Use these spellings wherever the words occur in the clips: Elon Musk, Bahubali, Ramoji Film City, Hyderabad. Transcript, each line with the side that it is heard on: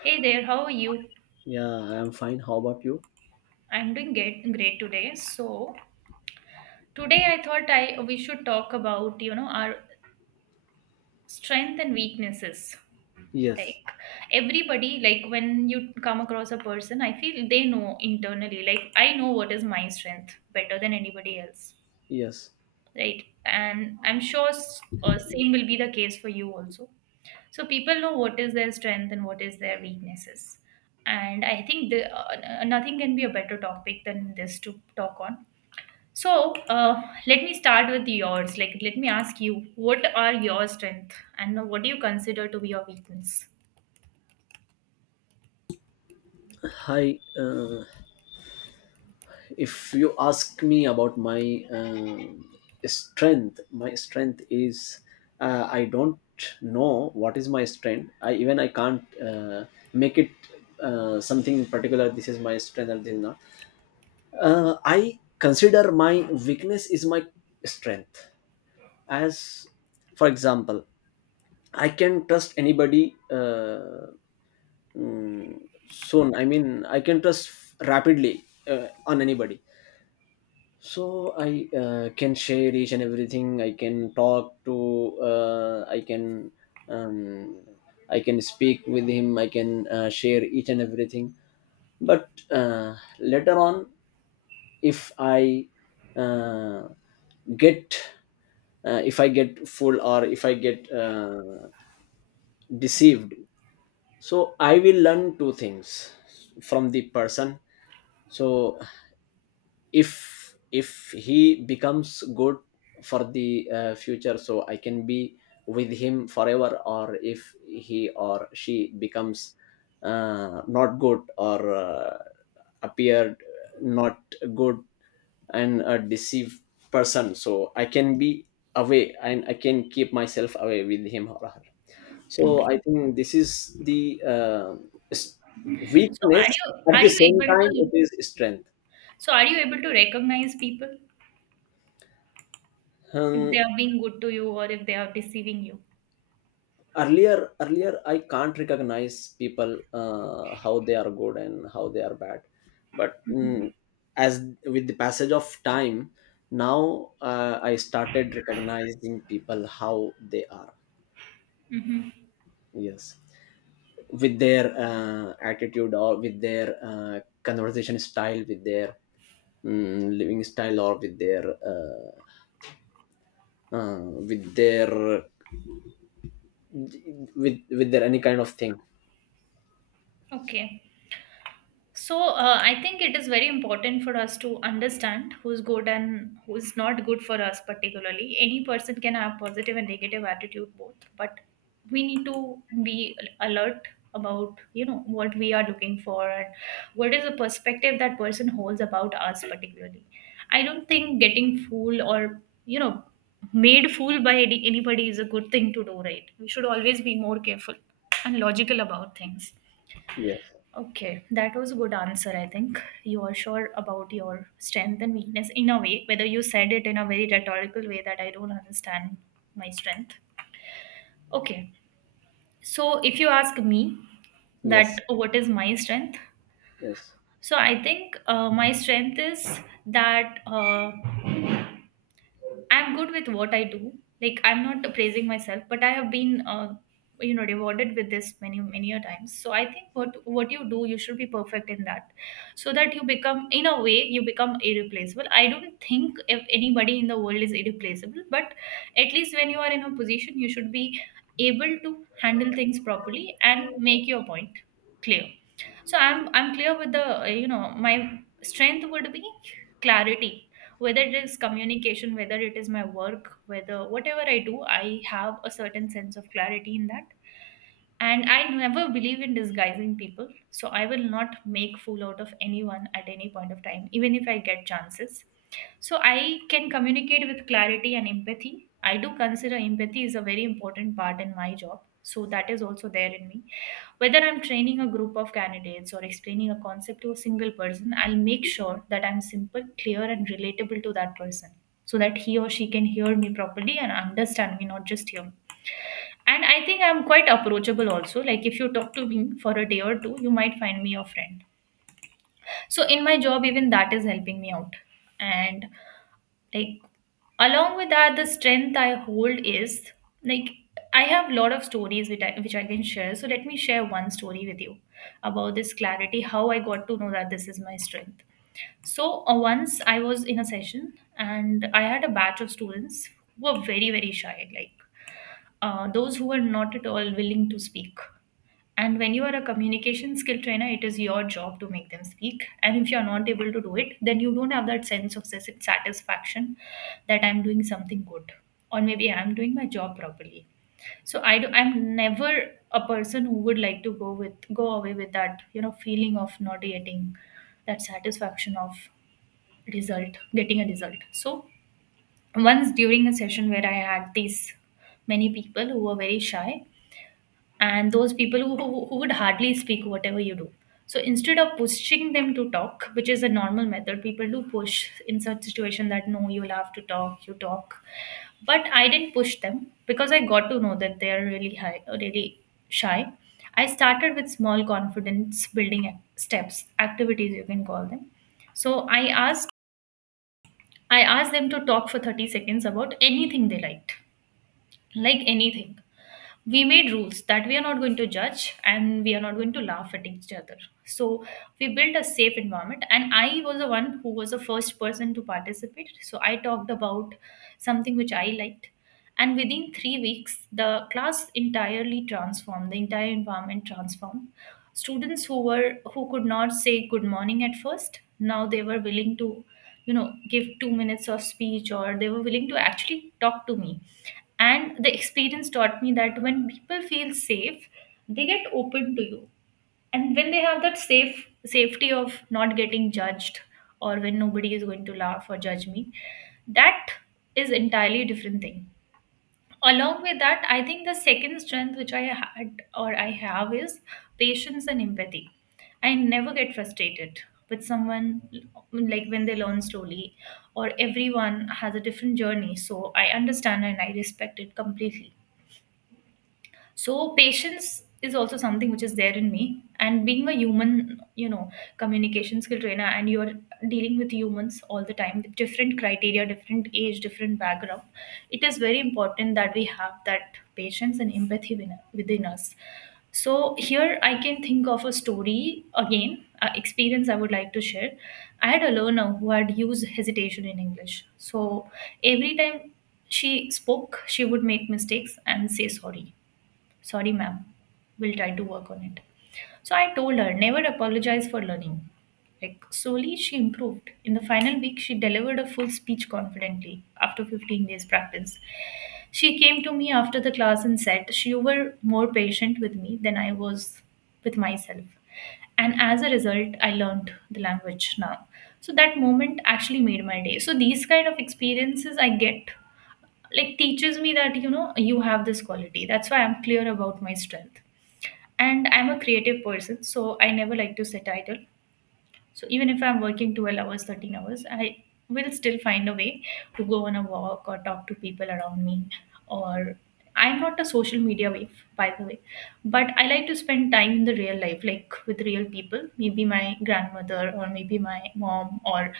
right: Hey there, how are you?
left: Yeah, I am fine. How about you?
right: I'm doing great today. So today I thought I we should talk about our strength and weaknesses. Like
left: Yes,
right: everybody, like when you come across a person, I feel they know internally. Like I know what is my strength better than anybody else,
left: yes.
right: right? And I'm sure same will be the case for you also. So people know what is their strength and what is their weaknesses. And I think nothing can be a better topic than this to talk on. So let me start with yours. Like, let me ask you, what are your strength, and what do you consider to be your weakness?
left: Hi. If you ask me about my strength, my strength is I don't know what is my strength. I even I can't make it something in particular. This is my strength and this is not. I consider my weakness is my strength. As for example, I can trust anybody. Soon I mean I can trust rapidly on anybody, so I can share each and everything. I can talk to, I can, um, I can speak with him. I can share each and everything, but uh, later on, if I uh, get, if I get full or if I get deceived, so I will learn two things from the person. So if if he becomes good for the future, so I can be with him forever, or if he or she becomes not good or appeared not good and a deceived person, so I can be away and I can keep myself away with him or her. So I think this is the s-
right: So,
left: weakness.
right: are you
left: At
right: are
left: the
right: you
left: same
right: able
left: time, it
right: to?
left: is strength.
right: So, are you able to recognize people if they
left: Um,
right: are being good to you or if they are deceiving you?
left: earlier I can't recognize people how they are good and how they are bad, but
right: Mm-hmm.
left: as with the passage of time, now I started recognizing people how they are.
right: Mm-hmm.
left: Yes, with their attitude or with their conversation style, with their living style or with their with their, with their any kind of thing.
right: Okay. So, I think it is very important for us to understand who's good and who's not good for us, particularly. Any person can have positive and negative attitude both, but we need to be alert about what we are looking for and what is the perspective that person holds about us particularly. I don't think getting fooled or made fool by anybody is a good thing to do, right? We should always be more careful and logical about things.
left: Yes,
right: Okay, that was a good answer, I think. You are sure about your strength and weakness in a way, whether you said it in a very rhetorical way, that I don't understand my strength. Okay, so if you ask me
left: yes,
right: that what is my strength,
left: yes.
right: so I think my strength is that. I'm good with what I do. Like I'm not praising myself, but I have been, rewarded with this many many a times. So I think what you do, you should be perfect in that, so that you become, in a way, you become irreplaceable. I don't think if anybody in the world is irreplaceable, but at least when you are in a position, you should be able to handle things properly and make your point clear. So I'm clear with the my strength would be clarity, whether it is communication, whether it is my work, whether whatever I do, I have a certain sense of clarity in that. And I never believe in disguising people, so I will not make fool out of anyone at any point of time, even if I get chances. So I can communicate with clarity and empathy. I do consider empathy is a very important part in my job, so that is also there in me. Whether I'm training a group of candidates or explaining a concept to a single person, I'll make sure that I'm simple, clear and relatable to that person, so that he or she can hear me properly and understand me, not just hear. And I think I'm quite approachable also. Like if you talk to me for a day or two, you might find me your friend. So in my job, even that is helping me out. And like along with that, the strength I hold is, like, I have a lot of stories which I can share. So let me share one story with you about this clarity, how I got to know that this is my strength. So once I was in a session and I had a batch of students who were very, very shy. Like those who are not at all willing to speak. And when you are a communication skill trainer, it is your job to make them speak. And if you are not able to do it, then you don't have that sense of satisfaction that I'm doing something good, or maybe I'm doing my job properly. So I do, I'm never a person who would like to go away with that feeling of not getting that satisfaction of getting a result. So once during a session where I had these many people who were very shy and those people who would hardly speak whatever you do, so instead of pushing them to talk, which is a normal method people do push in such situation, that no, you'll have to talk, you talk, but I didn't push them because I got to know that they are really high, really shy. I started with small confidence building steps, activities you can call them. So I asked them to talk for 30 seconds about anything they liked, like anything. We made rules that we are not going to judge and we are not going to laugh at each other. So we built a safe environment and I was the one who was the first person to participate. So I talked about something which I liked. And within three weeks the class entirely transformed, the entire environment transformed. Students who were, who could not say good morning at first, now they were willing to, give 2 minutes of speech, or they were willing to actually talk to me. And the experience taught me that when people feel safe, they get open to you, and when they have that safety of not getting judged, or when nobody is going to laugh or judge me, that is entirely different thing. Along with that, I think the second strength which I had or I have is patience and empathy. I never get frustrated with someone, like when they learn slowly, or everyone has a different journey, so I understand and I respect it completely. So patience is also something which is there in me. And being a human, communication skill trainer, and you're dealing with humans all the time, with different criteria, different age, different background, it is very important that we have that patience and empathy within us. So here I can think of a story again, experience I would like to share. I had a learner who had used hesitation in English. So every time she spoke, she would make mistakes and say sorry. Sorry, ma'am. We'll try to work on it. So I told her, never apologize for learning. Like, slowly she improved. In the final week, she delivered a full speech confidently after 15 days practice. She came to me after the class and said, she were more patient with me than I was with myself. And as a result, I learned the language now. So that moment actually made my day. So these kind of experiences I get like teaches me that, you have this quality, that's why I'm clear about my strength. And I'm a creative person, so I never like to sit idle. So even if I'm working 12 hours, 13 hours, I will still find a way to go on a walk or talk to people around me, or I'm not a social media wave, by the way, but I like to spend time in the real life, like with real people, maybe my grandmother or maybe my mom, or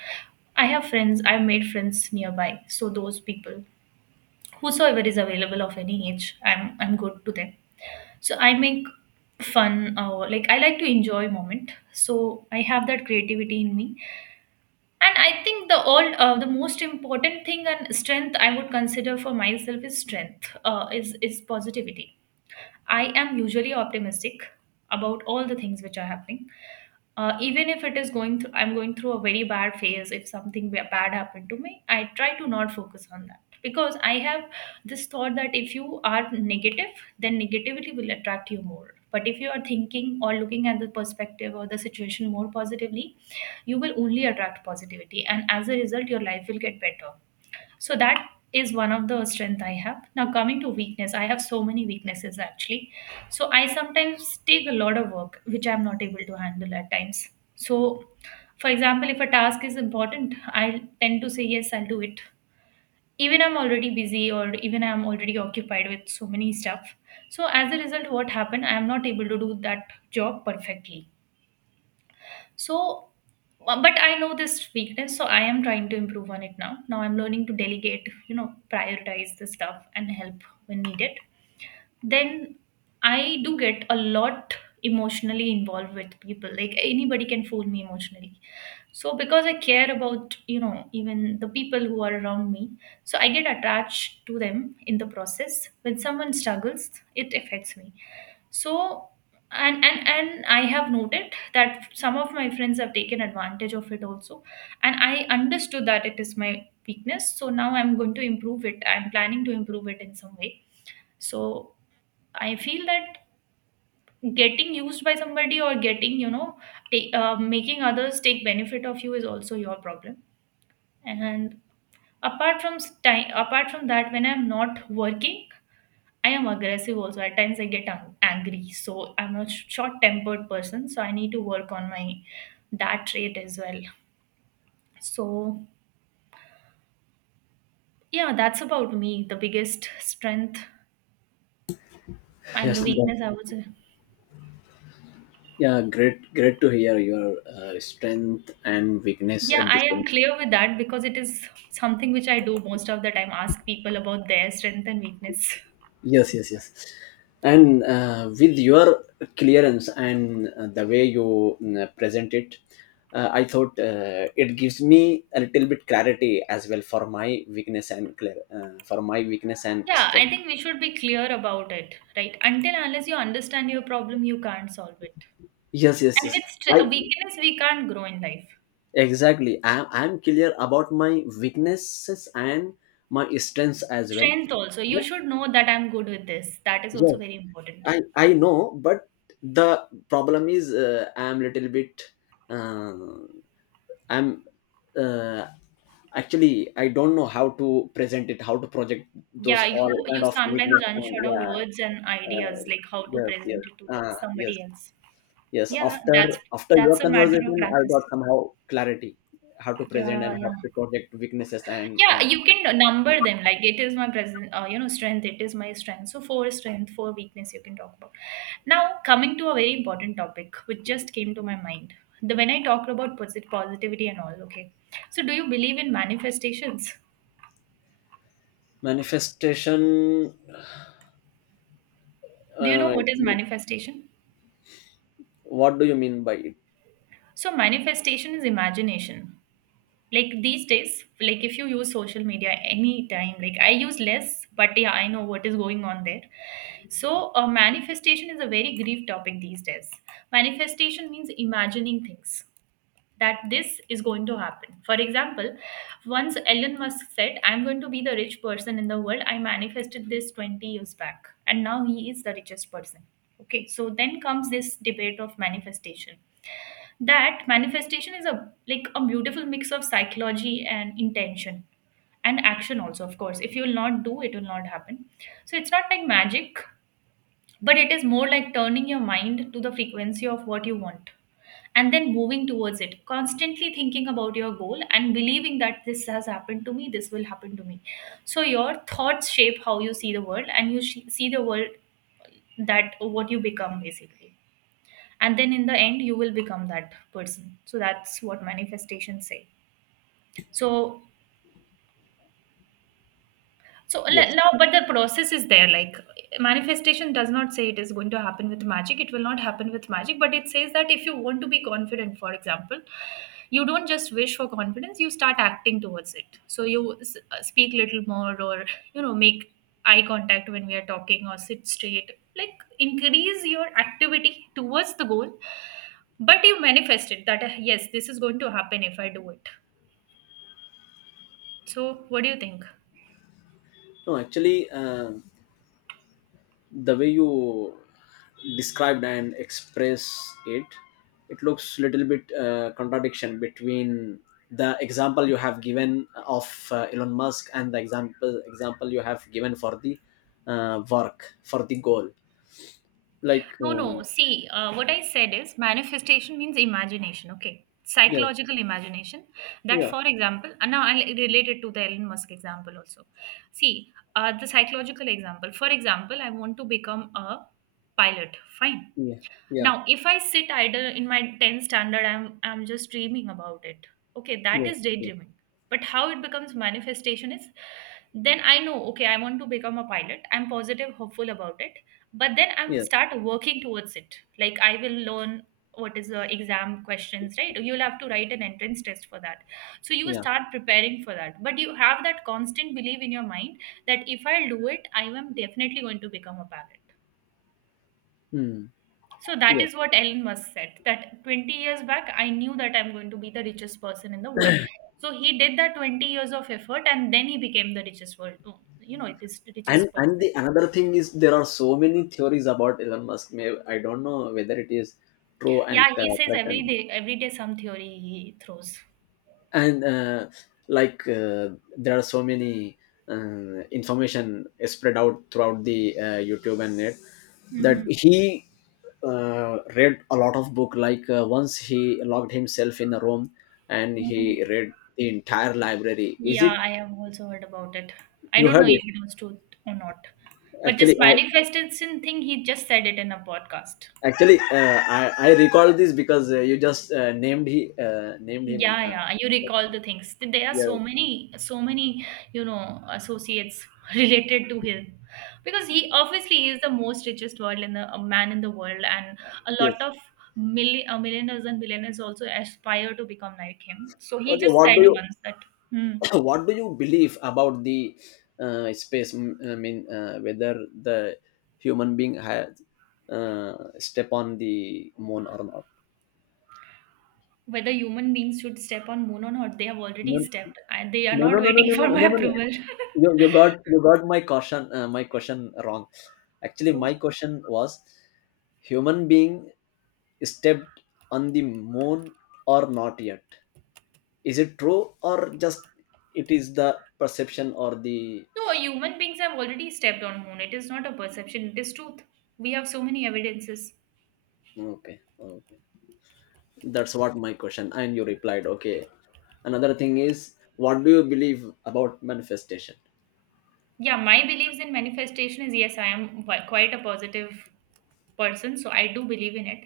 right: I have friends, I've made friends nearby. So those people, whosoever is available of any age, I'm good to them. So I make fun, or like I like to enjoy moment, so I have that creativity in me. And I think the most important thing and strength I would consider for myself is strength is positivity. I am usually optimistic about all the things which are happening. Even if it is going through, I'm going through a very bad phase, if something bad happened to me, I try to not focus on that, because I have this thought that if you are negative, then negativity will attract you more. But if you are thinking or looking at the perspective or the situation more positively, you will only attract positivity, and as a result, your life will get better. So that is one of the strength I have. Now coming to weakness, I have so many weaknesses actually. So I sometimes take a lot of work which I'm not able to handle at times. So for example, if a task is important, I tend to say yes, I'll do it. Even I'm already busy, or even I'm already occupied with so many stuff. So as a result, what happened? I am not able to do that job perfectly. So, but I know this weakness, so I am trying to improve on it now. Now I'm learning to delegate, prioritize the stuff and help when needed. Then I do get a lot emotionally involved with people. Like anybody can fool me emotionally. So because I care about, even the people who are around me, so I get attached to them in the process. When someone struggles, it affects me, so and I have noted that some of my friends have taken advantage of it also. And I understood that it is my weakness, so now I'm going to improve it. I'm planning to improve it in some way. So I feel that getting used by somebody, or getting you know take, making others take benefit of you is also your problem. And apart from apart from that, when I'm not working, I am aggressive also. At times I get angry. So I'm a short tempered person. So I need to work on my that trait as well. So yeah, that's about me. The biggest strength and
left: Yes,
right: the
left: that-
right: weakness, I would say.
left: yeah, great, great to hear your strength and weakness
right: Yeah,
left: at the
right: I am
left: same time.
right: clear with that because it is something which I do most of the time, ask people about their strength and weakness.
left: Yes, yes, yes. And with your clearance and the way you present it, I thought it gives me a little bit clarity as well for my weakness and clear for my weakness and
right: Yeah, I
left: strength.
right: think we should be clear about it, right? Until unless you understand your problem, you can't solve it.
left: Yes, yes,
right: And
left: yes.
right: with
left: I
right: weakness, we can't grow in life.
left: Exactly. I'm clear about my weaknesses and my strengths as well.
right: Strength also. You
left: But
right: should know that I'm good with this. That is also
left: yes,
right: very important.
left: I know, but the problem is I'm little bit uh, I'm uh, actually I don't know how to present it, how to project those
right: Yeah,
left: all
right: you
left: kind
right: you
left: of
right: sometimes
left: weakness.
right: run
left: And
right: short of
left: yeah,
right: words and
left: uh,
right: ideas, like how to
left: yes, yes,
right: present it to
left: yes,
right: somebody else.
left: yes.
right: Yeah,
left: After
right: that's
left: after your
right: that's a matter of
left: conversation, I got
right: practice.
left: somehow clarity how to present
right: Yeah,
left: and how
right: yeah.
left: to project weaknesses and
right: Yeah, you can number them. Like it is my present, strength. It is my strength. So four strength, four weakness, you can talk about. Now coming to a very important topic, which just came to my mind. The When I talked about positivity and all. Okay, so do you believe in manifestations?
left: manifestation.
right: Do you know
left: Uh,
right: what is
left: you-
right: manifestation?
left: what do you mean by it?
right: So manifestation is imagination. Like these days, like if you use social media any time, like I use less, but yeah, I know what is going on there. So manifestation is a very grief topic these days. Manifestation means imagining things, that this is going to happen. For example, once Elon Musk said, "I'm going to be the rich person in the world, I manifested this 20 years back," and now he is the richest person. Okay, so then comes this debate of manifestation. That manifestation is a like a beautiful mix of psychology and intention, and action also, of course. If you will not do, it will not happen. So it's not like magic, but it is more like turning your mind to the frequency of what you want, and then moving towards it, constantly thinking about your goal and believing that this has happened to me, this will happen to me. So your thoughts shape how you see the world, and see the world, that what you become basically. And then in the end, you will become that person. So that's what manifestations say. So
left: Yes.
right: now, but the process is there. Like manifestation does not say it is going to happen with magic. It will not happen with magic, but it says that if you want to be confident, for example, you don't just wish for confidence. You start acting towards it. So speak little more, or make eye contact when we are talking, or sit straight. Like increase your activity towards the goal, but you manifest it that yes, this is going to happen if I do it. So what do you think?
left: No, actually. The way you described and express it, it looks little bit contradiction between the example you have given of Elon Musk and the example you have given for the work for the goal, like
right: No, no, see. What I said is manifestation means imagination, okay?
left: yeah,
right: Psychological imagination. That,
left: yeah,
right: for example, and now I'll relate it to the Elon Musk example also. See, the psychological example. For example, I want to become a pilot, fine.
left: yeah, yeah,
right: Now, if I sit idle in my 10th standard, I'm just dreaming about it. Okay, that
left: yeah,
right: is
left: yeah,
right: daydreaming. But how it becomes manifestation is, then I know, okay, I want to become a pilot. I'm positive, hopeful about it. But then I'm
left: yeah,
right: start working towards it. Like I will learn what is the exam questions, right? You'll have to write an entrance test for that. So you
left: yeah.
right: start preparing for that. But you have that constant belief in your mind, that if I do it, I am definitely going to become a pilot.
left: Hmm.
right: So that
left: Yeah.
right: is what Elon Musk said, that 20 years back, I knew that I'm going to be the richest person in the world. So he did that 20 years of effort and then he became the richest world, oh, you know, it is the
left: and
right: richest
left: and the
right: person.
left: another thing is, there are so many theories about Elon Musk. May I don't know whether it is true
right: Yeah,
left: and
right: he says
left: correct.
right: every day some theory he throws.
left: And like there are so many information spread out throughout the YouTube and net, that
right: Mhm.
left: he read a lot of book. Like once he locked himself in a room and he
right: Mhm.
left: read the entire library, is it?
right: Yeah, I have also heard about it. I
left: You
right: don't know
left: heard
right: if
left: it.
right: it was true or not. But
left: actually
right: this
left: i
right: manifestation thing, he just said it in a podcast.
left: actually uh, i i recall this because you just named, he named him,
right: Yeah, yeah. You recall the things. There are so
left: yes,
right: many, so many, associates related to him, because he obviously he is the most richest world in the a man in the world, and a
left: yes.
right: lot of millionaires and billionaires also aspire to become like him. So he
left: Okay,
right: just
left: what
right: said
left: do you
right: once that hmm,
left: what do you believe about the space whether the human being has step on the moon or not?
right: whether human beings should step on moon or not, they have already
left: No,
right: stepped, and they are
left: no, no,
right: not
left: no, no,
right: waiting
left: no,
right: for
left: no,
right: my
left: no, no, no.
right: approval.
left: You got, you got my caution, my question wrong. Actually,
right: So
left: my question was, human being stepped on the moon or not yet? Is it true, or just it is the perception or the—
right: no, human beings have already stepped on moon. It is not a perception; it is truth. We have so many evidences.
left: okay, okay. That's what my question. And you replied, okay. Another thing is, what do you believe about manifestation?
right: Yeah, my beliefs in manifestation is yes, I am quite a positive person, so I do believe in it.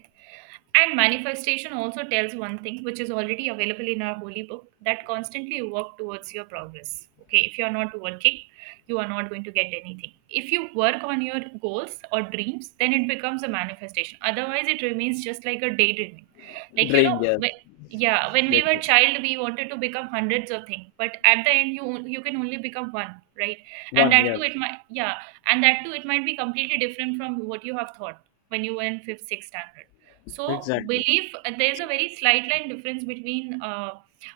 right: And manifestation also tells one thing, which is already available in our holy book, that constantly work towards your progress. Okay, if you are not working, you are not going to get anything. If you work on your goals or dreams, then it becomes a manifestation. Otherwise, it remains just like a daydreaming. Like, you
left: Dream,
right: know,
left: yes.
right: when, yeah, when we were
left: Dream,
right: child, we wanted to become hundreds of things, but at the end, you can only become one, right? And
left: one,
right: that too,
left: yes.
right: it might, yeah, and that too, it might be completely different from what you have thought when you were in fifth, sixth standard. So,
left: Exactly.
right: belief, there's a very slight line difference between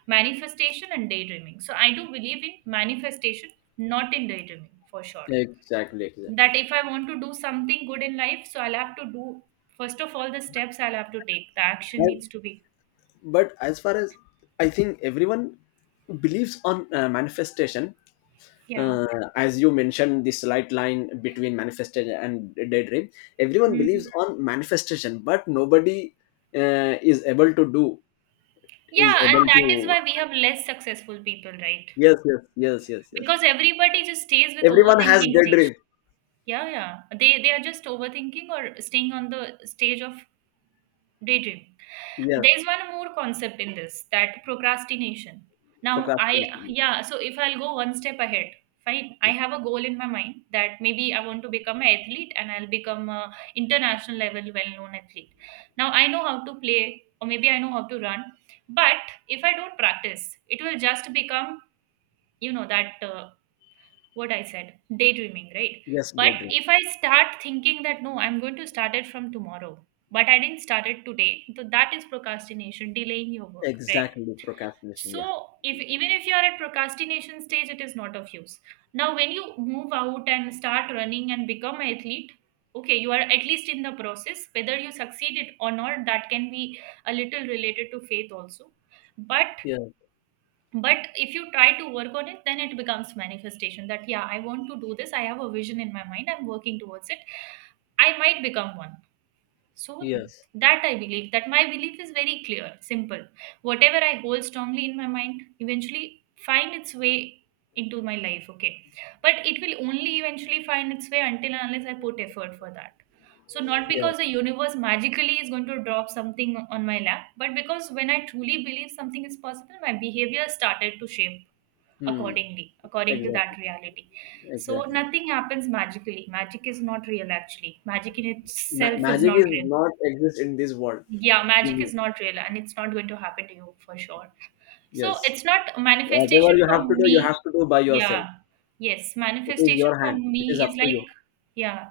right: manifestation and daydreaming. So, I do believe in manifestation, not in daydreaming for sure.
left: Exactly, exactly.
right: That if I want to do something good in life, so I'll have to do, first of all, the steps I'll have to take. The action
left: And—
right: needs to be.
left: but as far as I think, everyone believes on manifestation,
right: Yeah.
left: uh, as you mentioned, this slight line between manifestation and daydream, everyone believes
right: Mm.
left: on manifestation, but nobody is able to do, is
right: Yeah,
left: able
right: and that is
left: to.
right: why we have less successful people, right?
left: Yes, yes, yes, yes, yes.
right: Because everybody just stays with
left: Everyone has
right: overthinking
left: dead
right: stage.
left: rib.
right: Yeah, yeah. They are just overthinking or staying on the stage of daydream.
left: Yeah,
right: There's one more concept in this, that procrastination. Now, I,
left: procrastination.
right: yeah, so if I'll go one step ahead, fine, I
left: Yeah.
right: have a goal in my mind that maybe I want to become an athlete, and I'll become a international level well known athlete. Now, I know how to play, or maybe I know how to run, but if I don't practice, it will just become, you know, that what I said, daydreaming, right?
left: Yes,
right: But
left: dead rib.
right: if I start thinking that no, I'm going to start it from tomorrow, but I didn't start it today, so that is procrastination, delaying your work, right?
left: Exactly, procrastination. Yeah.
right: So if even if you are at procrastination stage, it is not of use. Now, when you move out and start running and become an athlete, okay, you are at least in the process. Whether you succeeded or not, that can be a little related to faith also. But
left: Yeah.
right: but if you try to work on it, then it becomes manifestation, that yeah, I want to do this, I have a vision in my mind, I'm working towards it, I might become one. So
left: Yes.
right: that I believe, that my belief is very clear, simple. Whatever I hold strongly in my mind eventually find its way into my life, okay. But it will only eventually find its way until and unless I put effort for that. So not
left: Yeah.
right: because the universe magically is going to drop something on my lap, but because when I truly believe something is possible, my behavior started to shape
left: Hmm.
right: accordingly, according to
left: Exactly.
right: that reality. So
left: Exactly.
right: nothing happens magically. Magic is not real actually. Magic in
left: Ma-
right: itself is
left: magic
right: not
left: is
right: real.
left: not exist in this world.
right: Yeah, magic
left: Mhm.
right: is not real, and it's not going to happen to you for sure. So
left: Yes.
right: it's not
left: Whatever
right: manifestation
left: you
right: for
left: have to do, you
right: me.
left: have to do by yourself.
right: Yeah. Yes,
left: It is
right: manifestation
left: your
right: for
left: hand. It is
right: me
left: up
right: is
left: to
right: like,
left: you.
right: yeah,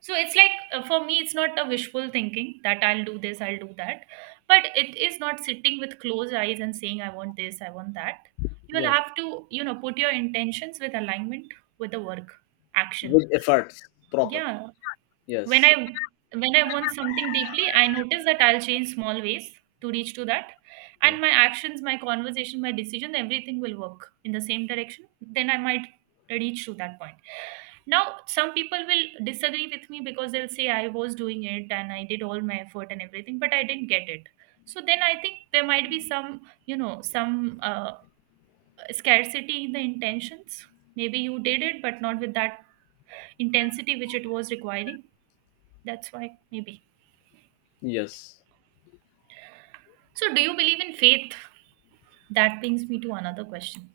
right: so it's like, for me it's not a wishful thinking that I'll do this, I'll do that. But it is not sitting with closed eyes and saying I want this, I want that. You will
left: Yes.
right: have to, you know, put your intentions with alignment with the work, action.
left: With efforts, proper.
right: Yeah. when i
left: Yes.
right: when i want something deeply, I notice that I'll change small ways to reach to that. And
left: Yes.
right: my actions, my conversation, my decision, everything will work in the same direction. Then I might reach to that point. Now some people will disagree with me because they'll say I was doing it and I did all my effort and everything, but I didn't get it. So then I think there might be some, you know, some scarcity in the intentions. Maybe you did it but not with that intensity which it was requiring. That's why. Maybe.
left: Yes.
right: So, do you believe in faith? That brings me to another question.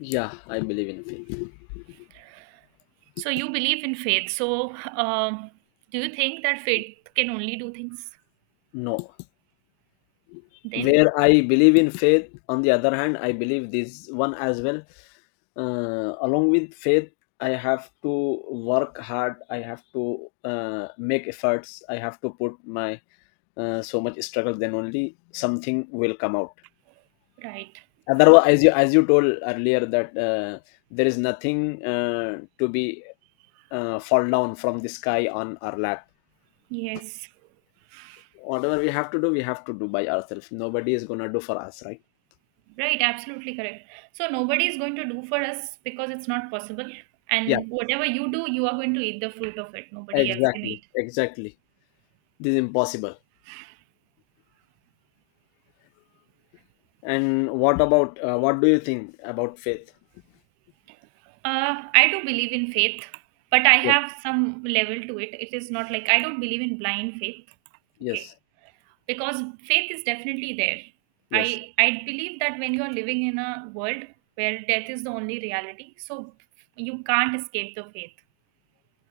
left: Yeah, I believe in faith.
right: So, you believe in faith. So, uh, do you think that faith can only do things
left: No.
right: then?
left: Where I believe in faith, on the other hand I believe this one as well. Along with faith, I have to work hard. I have to make efforts. I have to put my so much struggle, then only something will come out.
right: Right.
left: Otherwise, as you, as you told earlier, that there is nothing to be fall down from the sky on our lap.
right: Yes.
left: Whatever we have to do, we have to do by ourselves. Nobody is gonna do for us, right?
right: Right. Absolutely correct. So, nobody is going to do for us because it's not possible.
left: Yeah.
right: And whatever you do, you are going to eat the fruit of it. Nobody else can
left: Exactly,
right: eat.
left: exactly. This is impossible. And what about what do you think about faith?
right: I do believe in faith, but I
left: Yeah.
right: have some level to it. It is not like I don't believe in blind faith. Okay,
left: Yes,
right: because faith is definitely there.
left: yes,
right: I i believe that when you're living in a world where death is the only reality, so you can't escape the faith.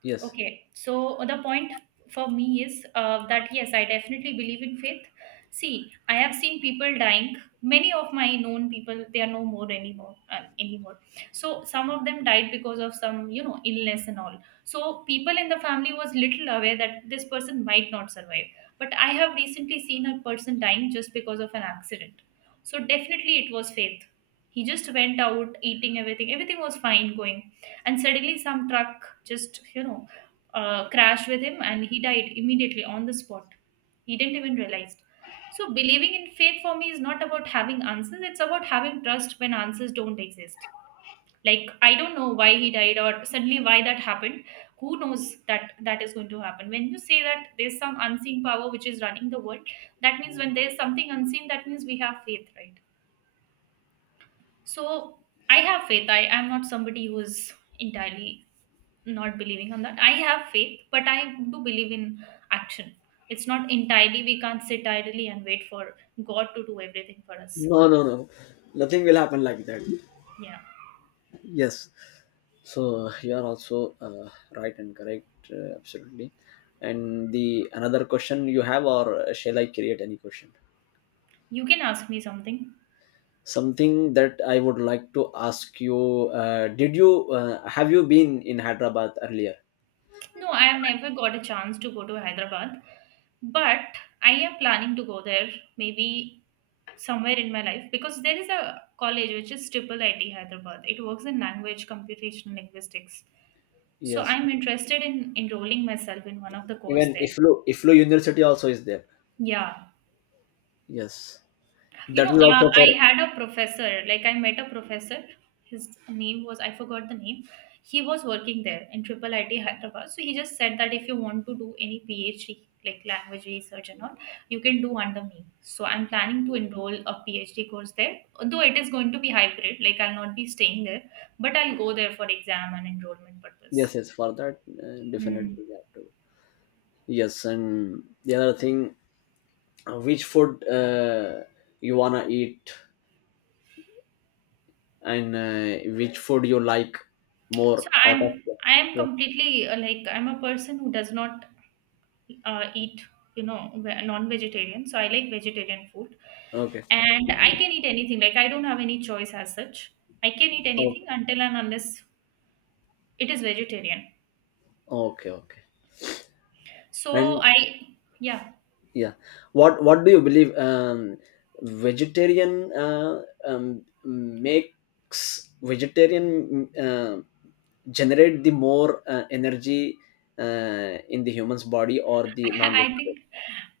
left: yes.
right: Okay, so the point for me is that yes, I definitely believe in faith. See, I have seen people dying. Many of my known people, they are no more anymore. So some of them died because of some, you know, illness and all. So people in the family was little aware that this person might not survive. But I have recently seen a person dying just because of an accident. So definitely it was faith. He just went out eating everything. Everything was fine going, and suddenly some truck just, you know, crashed with him and he died immediately on the spot. He didn't even realize. So, believing in faith for me is not about having answers, it's about having trust when answers don't exist. Like, I don't know why he died or suddenly why that happened. Who knows that that is going to happen? When you say that there's some unseen power which is running the world, that means when there's something unseen, that means we have faith, right? So I have faith. I am not somebody who is entirely not believing on that. I have faith, but I do believe in action. It's not entirely, we can't sit idly and wait for God to do everything for us.
left: No, no, no. Nothing will happen like that.
right: Yeah.
left: Yes. So you are also right and correct, absolutely. And the another question you have, or shall I create any question?
right: You can ask me something.
left: Something that I would like to ask you: did you have you been in Hyderabad earlier?
right: No, I have never got a chance to go to Hyderabad, but I am planning to go there maybe somewhere in my life because there is a college which is triple IT Hyderabad. It works in language, computational linguistics. So
left: Yes.
right: I'm interested in enrolling myself in one of the course
left: Even
right: there.
left: IFLU, IFLU university also is there.
right: Yeah.
left: Yes,
right: You
left: that
right: know,
left: is also
right: I
left: for—
right: had a professor, like I met a professor. His name was, I forgot the name. He was working there in Triple IT Hyderabad. So he just said that if you want to do any PhD, like language research and all, you can do under me. So I'm planning to enroll a PhD course there, though it is going to be hybrid, like I'll not be staying there, but I'll go there for exam and enrollment purpose.
left: yes, yes. For that, definitely
right: Hmm.
left: we have to— yes. And the other thing, which food you wanna eat, and which food you like
right: So
left: more out of—
right: I'm I am
left: yeah.
right: completely, like I'm a person who does not eat, you know, ve- non-vegetarian. So I like vegetarian food,
left: Okay,
right: and I can eat anything. Like I don't have any choice as such. I can eat
left: okay.
right: anything until and unless it is vegetarian.
left: Okay, okay.
right: So
left: And
right: I, yeah.
left: yeah, what do you believe, vegetarian, uh, um, makes vegetarian uh, generate the more energy in the human's body, or the
right: I
left: non-vegetarian?
right: think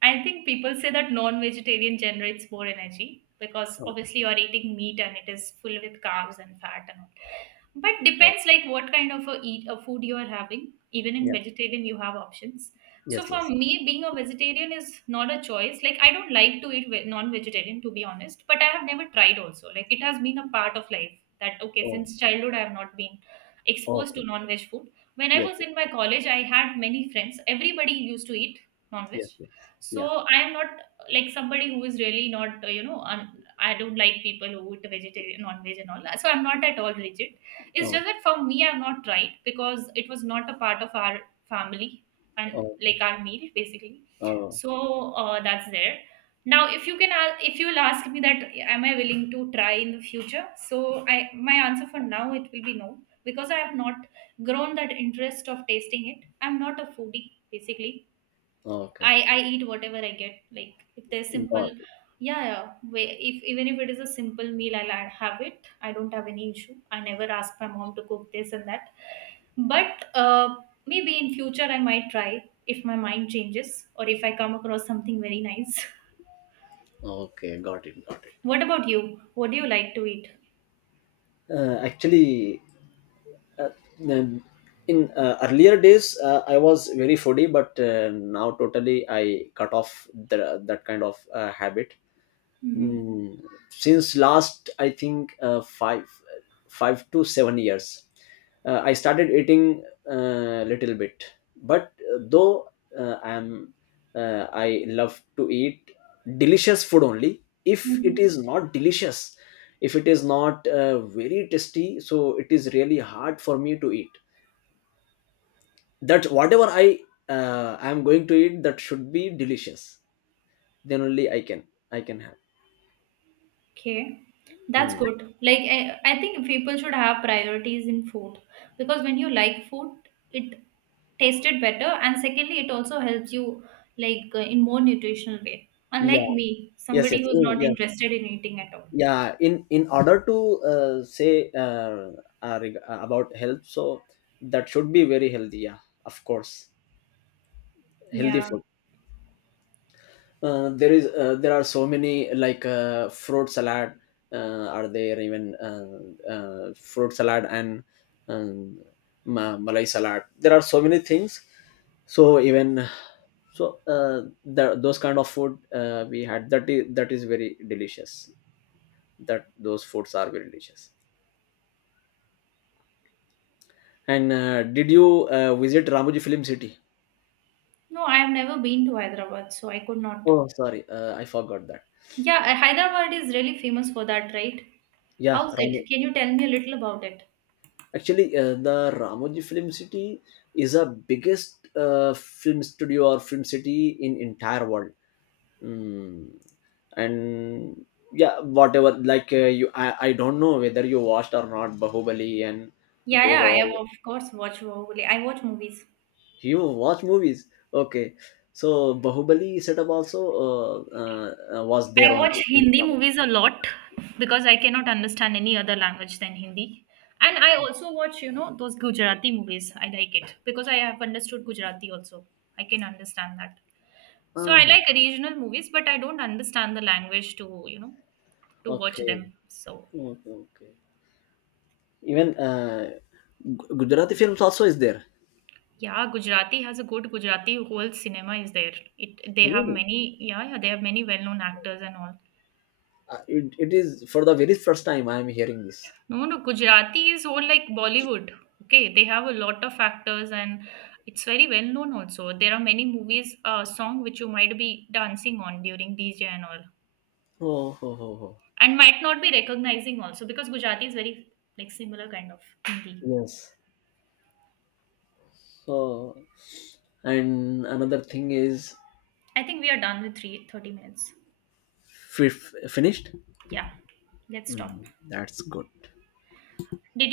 right: I think people say that non-vegetarian generates more energy because
left: Oh,
right: obviously you are eating meat and it is full with carbs and fat and all. But
left: oh,
right: depends like what kind of a eat a food you are having. Even in
left: yeah,
right: vegetarian, you have options.
left: yes,
right: So for
left: yes, yes.
right: me, being a vegetarian is not a choice. Like I don't like to eat ve- non-vegetarian to be honest, but I have never tried also. Like it has been a part of life that okay
left: Oh,
right: since childhood I have not been exposed to
left: okay.
right: non-veg food. When I
left: Yes,
right: was
left: yes,
right: in my college, I had many friends. Everybody used to eat non-veg.
left: yes, yes.
right: So
left: Yeah,
right: I am not like somebody who is really not, you know, I don't like people who eat vegetarian non-veg and all. So I'm not at all rigid. It's
left: oh,
right: just that for me, I've not tried because it was not a part of our family and
left: oh,
right: like our meal basically.
left: oh,
right: So that's there. Now, if you can ask, if you will ask me that, am I willing to try in the future? So I, my answer for now it will be no because I have not grown that interest of tasting it. I'm not a foodie basically.
left: okay,
right: I eat whatever I get. Like if there's simple,
left: got it.
right: yeah, yeah. If even if it is a simple meal, I'll have it. I don't have any issue. I never ask my mom to cook this and that. But maybe in future I might try if my mind changes or if I come across something very nice.
left: Okay, got it, got it.
right: What about you? What do you like to eat?
left: Actually, uh, then in earlier days, I was very foodie, but now totally I cut off the, that kind of habit.
right: Mm-hmm.
left: Mm, since last, I think, five, 5 to 7 years, I started eating a little bit. But though I am, I love to eat delicious food only. If it is not delicious, if it is not very tasty, so it is really hard for me to eat. That whatever I I am going to eat, that should be delicious, then only I can, I can have.
right: Okay, that's
left: Mm.
right: good. Like I think people should have priorities in food because when you like food, it tasted better, and secondly, it also helps you like in more nutritional way. Unlike
left: Yeah,
right: me,
left: yes,
right: somebody
left: yes.
right: who's
left: Oh,
right: not
left: yeah,
right: interested in eating at all.
left: yeah. In order to say, about health, so that should be very healthy. Yeah, of course, healthy
right: Yeah.
left: food. There is, there are so many, like fruit salad are there. Even fruit salad and um, malai salad, there are so many things. So even, so the, those kind of food we had, that is, that is very delicious. That, those foods are very delicious. And did you visit Ramoji Film City?
right: No, I have never been to Hyderabad, so I could not.
left: Oh, sorry, I forgot that.
right: Yeah, Hyderabad is really famous for that, right?
left: Yeah,
right: How's it?
left: Ramo.
right: Can you tell me a little about it?
left: Actually, the Ramoji Film City is the biggest film studio or film city in entire world. Mm. And yeah, whatever. Like you, I don't know whether you watched or not, Bahubali and
right: Yeah,
left: those.
right: yeah, I have
left: All.
right: of course watched Bahubali. I watch movies.
left: You watch movies, okay? So Bahubali setup also was there
right: I
left: only.
right: watch Hindi movies a lot because I cannot understand any other language than Hindi. And I also watch, you know, those Gujarati movies. I like it because I have understood Gujarati also. I can understand that. So I
left: Uh-huh.
right: like regional movies, but I don't understand the language to, you know, to watch
left: Okay.
right: them. So
left: Okay, okay. Even Gujarati films also is there.
right: yeah, Gujarati has a good Gujarati whole cinema is there. It they have
left: Really?
right: many, yeah, yeah, they have many well known actors and all.
left: It, it is for the very first time I am hearing this.
right: No, no, Gujarati is all like Bollywood. Okay, they have a lot of actors and it's very well known also. There are many movies, song which you might be dancing on during DJ and all,
left: Oh, ho, ho, ho.
right: and might not be recognizing also because Gujarati is very like similar kind of Hindi.
left: Yes. So, and another thing is,
right: I think we are done with three thirty minutes.
left: fi- finished?
right: Yeah, let's stop.
left: Mm, that's good.
right: Did